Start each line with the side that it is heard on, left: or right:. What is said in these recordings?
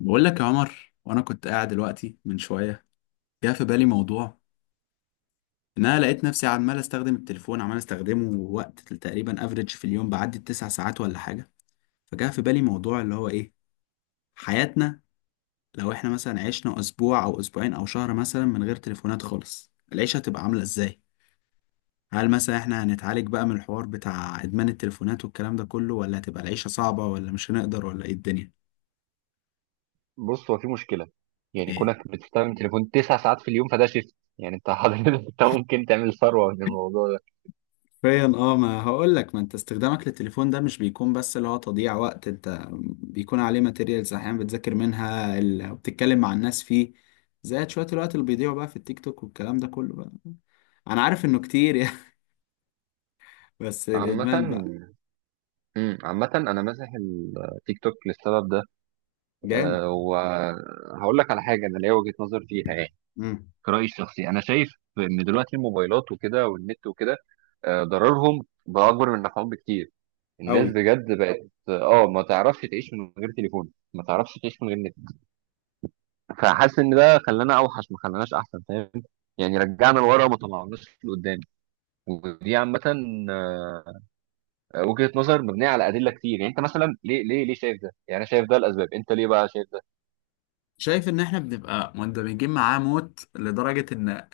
left: بقول لك يا عمر، وانا كنت قاعد دلوقتي من شويه جه في بالي موضوع. ان انا لقيت نفسي عمال استخدم التليفون، عمال استخدمه وقت تقريبا افريج في اليوم، بعدي التسع ساعات ولا حاجه. فجاء في بالي موضوع اللي هو ايه، حياتنا لو احنا مثلا عشنا اسبوع او اسبوعين او شهر مثلا من غير تليفونات خالص، العيشه هتبقى عامله ازاي؟ هل مثلا احنا هنتعالج بقى من الحوار بتاع ادمان التليفونات والكلام ده كله، ولا هتبقى العيشه صعبه، ولا مش هنقدر، ولا ايه الدنيا؟
right: بص، هو في مشكله. يعني
left: ايه.
right: كونك بتستخدم تليفون تسع ساعات في اليوم فده شيفت. يعني انت حضرتك انت ممكن تعمل ثروه من الموضوع ده.
left: حرفيا اه، ما هقول لك، ما انت استخدامك للتليفون ده مش بيكون بس اللي هو تضييع وقت، انت بيكون عليه ماتيريالز احيانا بتذاكر منها وبتتكلم مع الناس فيه. زائد شوية الوقت اللي بيضيعوا بقى في التيك توك والكلام ده كله بقى. انا عارف انه كتير يعني. بس
right: عامة،
left: الادمان بقى.
right: مم، عامة أنا ماسح التيك توك للسبب ده.
left: جامد.
right: أه، وهقول لك على حاجة أنا ليا وجهة نظر فيها. يعني
left: امم.
right: كرأيي الشخصي أنا شايف إن دلوقتي الموبايلات وكده والنت وكده، ضررهم بقى أكبر من نفعهم بكتير. الناس
left: قوي.
right: بجد بقت، آه، ما تعرفش تعيش من غير تليفون، ما تعرفش تعيش من غير. فحاسس ان ده خلانا اوحش، ما خلاناش احسن، فاهم؟ يعني رجعنا لورا وما طلعناش لقدام. ودي عامه وجهه نظر مبنيه على ادله كتير. يعني انت مثلا ليه ليه شايف ده؟ يعني انا شايف ده الاسباب، انت ليه بقى شايف ده؟
left: شايف ان احنا بنبقى مندمجين معاه موت لدرجة ان،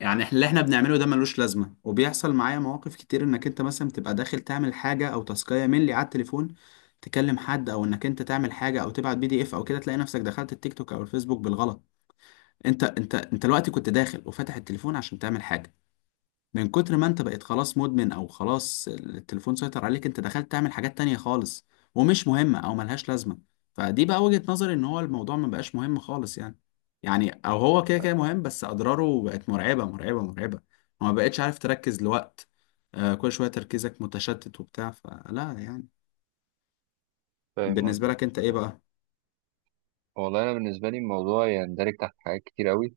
left: يعني اللي احنا بنعمله ده ملوش لازمه، وبيحصل معايا مواقف كتير انك انت مثلا بتبقى داخل تعمل حاجه او تاسكايه ملي على التليفون، تكلم حد، او انك انت تعمل حاجه او تبعت PDF او كده، تلاقي نفسك دخلت التيك توك او الفيسبوك بالغلط. انت الوقت كنت داخل وفاتح التليفون عشان تعمل حاجه، من كتر ما انت بقيت خلاص مدمن، او خلاص التليفون سيطر عليك، انت دخلت تعمل حاجات تانية خالص ومش مهمة او ملهاش لازمة. فدي بقى وجهة نظري، ان هو الموضوع ما بقاش مهم خالص يعني. يعني او هو كده كده مهم، بس اضراره بقت مرعبة مرعبة مرعبة. وما بقتش عارف تركز لوقت. آه، كل شوية تركيزك متشتت وبتاع فلا يعني.
right: فاهم
left: بالنسبة
right: قصدك.
left: لك انت ايه
right: آه.
left: بقى؟
right: والله انا بالنسبه لي الموضوع يندرج تحت حاجات كتير قوي.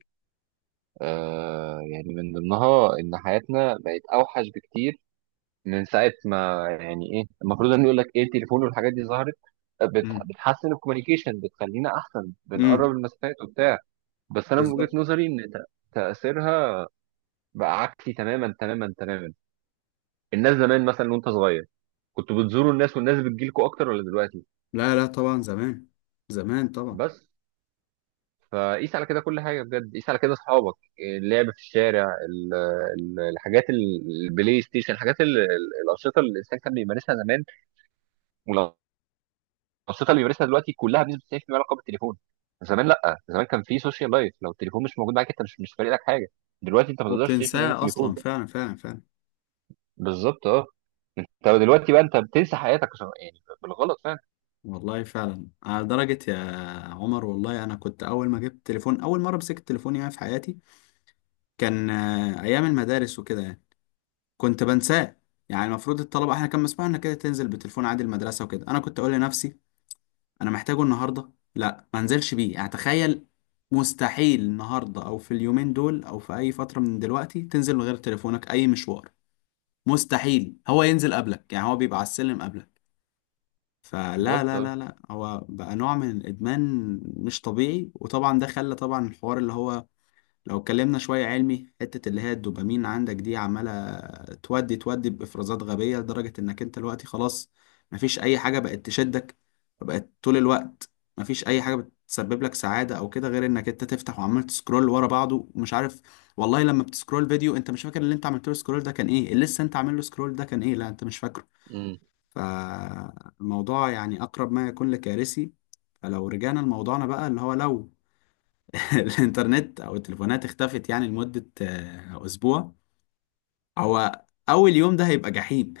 right: آه، يعني من ضمنها ان حياتنا بقت اوحش بكتير من ساعه ما، يعني ايه، المفروض ان يقول لك ايه، التليفون والحاجات دي ظهرت،
left: امم.
right: بتحسن الكوميونيكيشن، بتخلينا احسن، بنقرب
left: امم.
right: المسافات وبتاع. بس انا من وجهة
left: بالظبط.
right: نظري ان تأثيرها بقى عكسي تماما تماما تماما. الناس زمان، مثلا وانت صغير، كنتوا بتزوروا الناس والناس بتجيلكوا اكتر ولا دلوقتي؟
left: لا لا طبعا زمان. زمان طبعا.
right: بس فقيس على كده كل حاجة، بجد قيس على كده، اصحابك، اللعب في الشارع، ال- الحاجات البلاي ستيشن، الحاجات الأنشطة اللي الإنسان كان بيمارسها زمان. والأنشطة اللي بيمارسها دلوقتي كلها بنسبة 90% علاقة بالتليفون. زمان لا، زمان كان في سوشيال لايف، لو التليفون مش موجود معاك انت مش فارق لك حاجة. دلوقتي انت ما تقدرش تعيش من غير
left: وبتنساه
right: التليفون.
left: اصلا، فعلا فعلا فعلا.
right: بالظبط، اه. انت دلوقتي بقى انت بتنسى حياتك عشان- يعني بالغلط فعلا.
left: والله فعلا، على درجة يا عمر. والله أنا كنت أول ما جبت تليفون، أول مرة مسكت تليفون يعني في حياتي، كان أيام المدارس وكده يعني، كنت بنساه. يعني المفروض الطلبة إحنا كان مسموح إنك كده تنزل بتليفون عادي المدرسة وكده، أنا كنت أقول لنفسي أنا محتاجه النهاردة، لا ما انزلش بيه يعني. تخيل مستحيل النهاردة أو في اليومين دول أو في أي فترة من دلوقتي تنزل من غير تليفونك أي مشوار. مستحيل هو ينزل قبلك، يعني هو بيبقى على السلم قبلك. فلا،
right: بالظبط
left: لا
right: اه.
left: لا لا، هو بقى نوع من الادمان مش طبيعي. وطبعا ده خلى، طبعا، الحوار اللي هو، لو اتكلمنا شويه علمي، حته اللي هي الدوبامين عندك دي عماله تودي تودي بافرازات غبيه، لدرجه انك انت دلوقتي خلاص مفيش اي حاجه بقت تشدك، فبقت طول الوقت مفيش اي حاجه بتسبب لك سعاده او كده غير انك انت تفتح وعمال تسكرول ورا بعضه ومش عارف. والله لما بتسكرول فيديو انت مش فاكر اللي انت عملت له سكرول ده كان ايه، اللي لسه انت عامل له سكرول ده كان ايه، لا انت مش فاكره.
right: امم.
left: فالموضوع يعني أقرب ما يكون لكارثي. فلو رجعنا لموضوعنا بقى، اللي هو لو الإنترنت أو التليفونات اختفت يعني لمدة أسبوع، هو أول يوم ده هيبقى جحيم.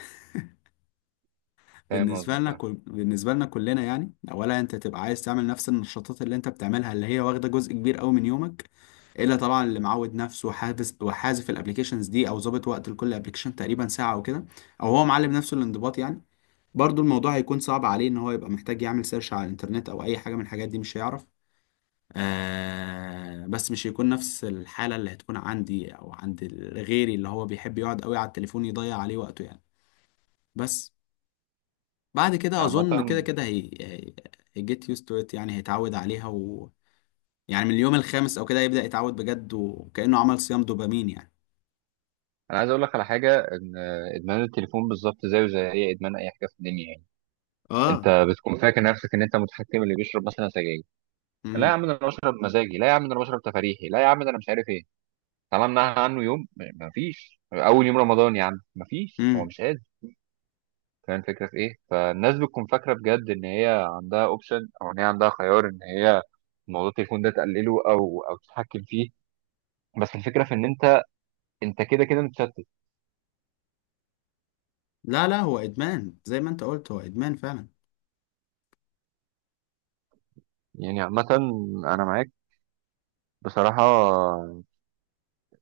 right: فاهم قصدك اه.
left: بالنسبة لنا كلنا يعني، أولا أنت تبقى عايز تعمل نفس النشاطات اللي أنت بتعملها، اللي هي واخدة جزء كبير أوي من يومك. إلا طبعا اللي معود نفسه وحافظ وحازف الأبليكيشنز دي، أو ظابط وقت لكل أبليكيشن تقريبا ساعة أو كده، أو هو معلم نفسه الانضباط يعني. برضو الموضوع هيكون صعب عليه ان هو يبقى محتاج يعمل سيرش على الانترنت او اي حاجة من الحاجات دي، مش هيعرف. آه، بس مش هيكون نفس الحالة اللي هتكون عندي او عند غيري اللي هو بيحب يقعد قوي على التليفون يضيع عليه وقته يعني. بس بعد كده
right: عامة،
left: اظن كده كده هي جيت used to it يعني، هيتعود عليها، و، يعني من اليوم الخامس او كده يبدأ يتعود بجد، وكأنه عمل صيام دوبامين يعني.
right: انا عايز اقول لك على حاجة، ان ادمان التليفون بالظبط زيه زي اي ادمان، اي حاجة في الدنيا. يعني
left: اه.
right: انت بتكون فاكر نفسك ان انت متحكم، اللي بيشرب مثلا سجاير: لا يا
left: امم.
right: عم ده انا بشرب مزاجي، لا يا عم ده انا بشرب تفريحي، لا يا عم ده انا مش عارف ايه. طالما منعها عنه يوم، مفيش، اول يوم رمضان يا عم مفيش، هو
left: امم.
right: مش قادر. فاهم الفكرة في ايه؟ فالناس بتكون فاكرة بجد ان هي عندها اوبشن، او ان هي عندها خيار ان هي موضوع التليفون ده تقلله او تتحكم فيه. بس الفكرة في ان انت كده كده متشتت.
left: لا لا، هو ادمان زي ما انت قلت، هو ادمان فعلا.
right: يعني عامة، انا معاك بصراحة.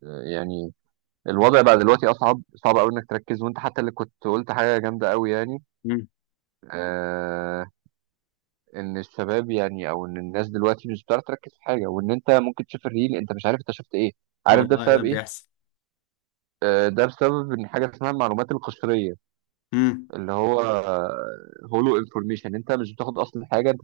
right: يعني الوضع بقى دلوقتي اصعب، صعب قوي انك تركز، وانت حتى اللي كنت قلت حاجة جامدة قوي. يعني
left: امم.
right: آه، ان الشباب، يعني او ان الناس دلوقتي مش بتعرف تركز في حاجة، وان انت ممكن تشوف الريل انت مش عارف انت شفت ايه. عارف ده
left: والله ده
right: بسبب ايه؟
left: بيحصل.
right: آه، ده بسبب ان حاجه اسمها المعلومات القشريه،
left: مم.
right: اللي هو هولو انفورميشن. انت مش بتاخد اصلا حاجه، انت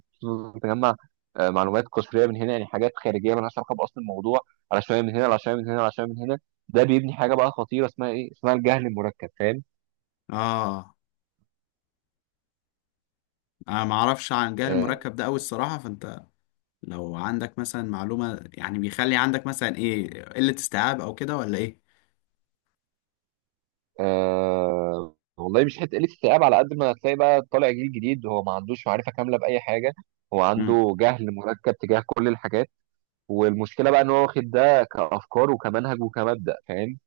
right: بتجمع، آه، معلومات قصريه من هنا، يعني حاجات خارجيه مالهاش علاقه باصل الموضوع، على شويه من هنا، على شويه من هنا، على شويه من هنا. ده بيبني حاجه بقى خطيره اسمها ايه، اسمها الجهل المركب، فاهم؟
left: اه، انا ما اعرفش عن جهاز
right: آه.
left: المركب ده قوي الصراحه، فانت لو عندك مثلا معلومه يعني، بيخلي عندك مثلا ايه، قله استيعاب او كده، ولا ايه؟
right: آه والله، مش حته قله استيعاب، على قد ما هتلاقي بقى طالع جيل جديد هو ما عندوش معرفه كامله باي حاجه. هو
left: مم.
right: عنده جهل مركب تجاه كل الحاجات. والمشكله بقى ان هو واخد ده كافكار وكمنهج وكمبدأ، فاهم؟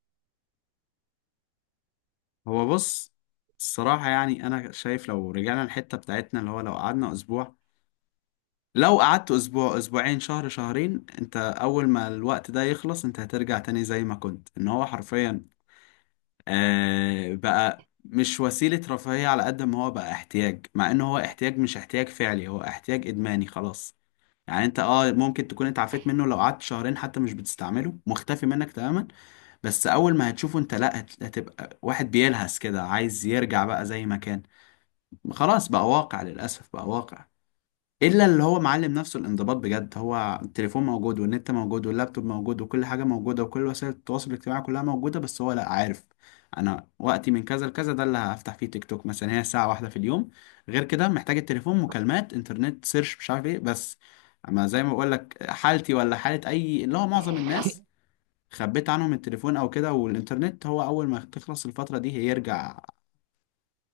left: هو بص، الصراحه يعني انا شايف لو رجعنا الحته بتاعتنا اللي هو، لو قعدنا اسبوع، لو قعدت اسبوع اسبوعين شهر شهرين، انت اول ما الوقت ده يخلص انت هترجع تاني زي ما كنت. ان هو حرفيا آه، بقى مش وسيله رفاهيه على قد ما هو بقى احتياج، مع ان هو احتياج مش احتياج فعلي، هو احتياج ادماني خلاص يعني. انت ممكن تكون انت عفيت منه لو قعدت شهرين حتى مش بتستعمله، مختفي منك تماما. بس اول ما هتشوفه، انت لا، هتبقى واحد بيلهس كده عايز يرجع بقى زي ما كان. خلاص بقى واقع، للاسف بقى واقع. الا اللي هو معلم نفسه الانضباط بجد، هو التليفون موجود والنت موجود واللابتوب موجود وكل حاجه موجوده وكل وسائل التواصل الاجتماعي كلها موجوده، بس هو لا عارف انا وقتي من كذا لكذا ده اللي هفتح فيه تيك توك مثلا، هي ساعه واحده في اليوم. غير كده محتاج التليفون مكالمات انترنت سيرش مش عارف ايه، بس اما زي ما بقول لك، حالتي ولا حاله اي اللي هو معظم الناس، خبيت عنهم التليفون او كده والانترنت، هو اول ما تخلص الفتره دي هيرجع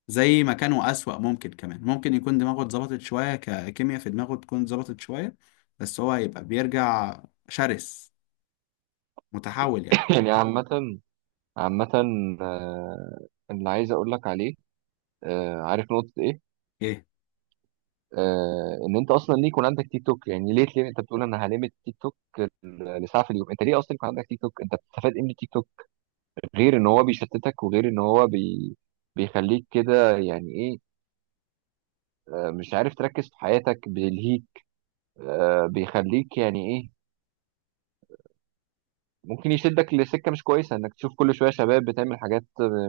left: زي ما كانوا أسوأ. ممكن كمان ممكن يكون دماغه اتظبطت شوية، ككيمياء في دماغه تكون اتظبطت شوية، بس هو هيبقى بيرجع شرس متحول يعني.
right: يعني عامه، عامة، آه، اللي عايز أقول لك عليه، آه، عارف نقطة إيه؟
left: ايه.
right: آه، إن أنت أصلا ليه يكون عندك تيك توك؟ يعني ليه أنت بتقول أنا هلمت تيك توك لساعة في اليوم؟ أنت ليه أصلا يكون عندك تيك توك؟ أنت بتستفاد إيه من التيك توك؟ غير إن هو بيشتتك، وغير إن هو بي... بيخليك كده يعني إيه، آه، مش عارف تركز في حياتك، بيلهيك، آه، بيخليك يعني إيه، ممكن يشدك لسكة مش كويسة، إنك تشوف كل شوية شباب بتعمل حاجات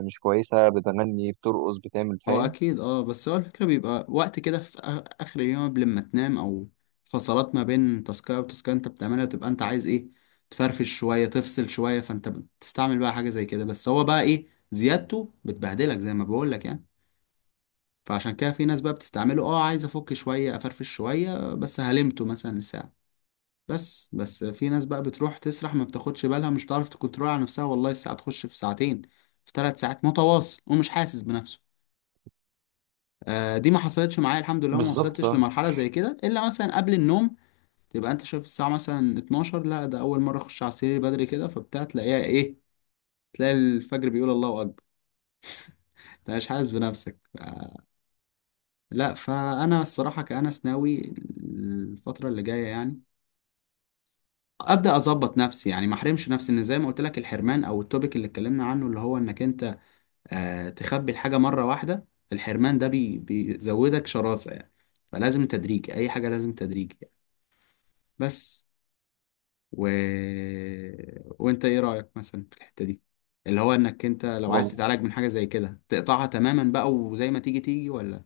right: مش كويسة، بتغني بترقص بتعمل،
left: هو
right: فاهم؟
left: أكيد اه، بس هو الفكرة بيبقى وقت كده في آخر اليوم قبل ما تنام، أو فصلات ما بين تاسكاية وتاسكاية أنت بتعملها، تبقى أنت عايز ايه، تفرفش شوية، تفصل شوية، فأنت بتستعمل بقى حاجة زي كده. بس هو بقى ايه، زيادته بتبهدلك زي ما بقولك يعني. فعشان كده في ناس بقى بتستعمله عايز افك شوية افرفش شوية، بس هلمته مثلا ساعة بس في ناس بقى بتروح تسرح، ما بتاخدش بالها، مش تعرف تكنترول على نفسها، والله الساعة تخش في ساعتين، في 3 ساعات متواصل ومش حاسس بنفسه. آه، دي ما حصلتش معايا الحمد لله وما
right: بالظبط.
left: وصلتش لمرحلة زي كده، إلا مثلا قبل النوم، تبقى أنت شايف الساعة مثلا 12، لا ده أول مرة أخش على السرير بدري كده، فبتاع تلاقيها إيه، تلاقي الفجر بيقول الله أكبر، أنت مش حاسس بنفسك لا، فأنا الصراحة كأنس ناوي الفترة اللي جاية يعني ابدا اظبط نفسي يعني، ما احرمش نفسي ان زي ما قلت لك الحرمان او التوبيك اللي اتكلمنا عنه اللي هو انك انت تخبي الحاجه مره واحده، الحرمان ده بيزودك شراسه يعني. فلازم تدريج اي حاجه، لازم تدريج يعني. بس و... وانت ايه رايك مثلا في الحته دي، اللي هو انك انت لو عايز
right: آه.
left: تتعالج من حاجه زي كده تقطعها تماما بقى وزي ما تيجي تيجي، ولا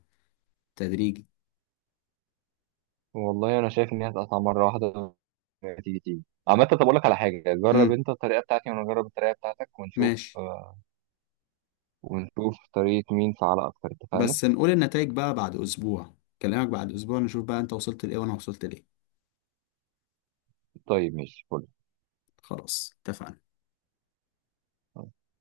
left: تدريجي؟
right: والله انا شايف ان هي هتقطع مره واحده، تيجي تيجي. عامة طب اقول لك على حاجة، جرب
left: امم.
right: انت الطريقة بتاعتي وانا اجرب الطريقة بتاعتك ونشوف،
left: ماشي.
right: آه، ونشوف طريقة مين فعالة اكتر، اتفقنا؟
left: بس نقول النتائج بقى بعد اسبوع، كلامك، بعد اسبوع نشوف بقى انت وصلت لايه وانا وصلت لايه.
right: طيب ماشي، فل.
left: خلاص اتفقنا.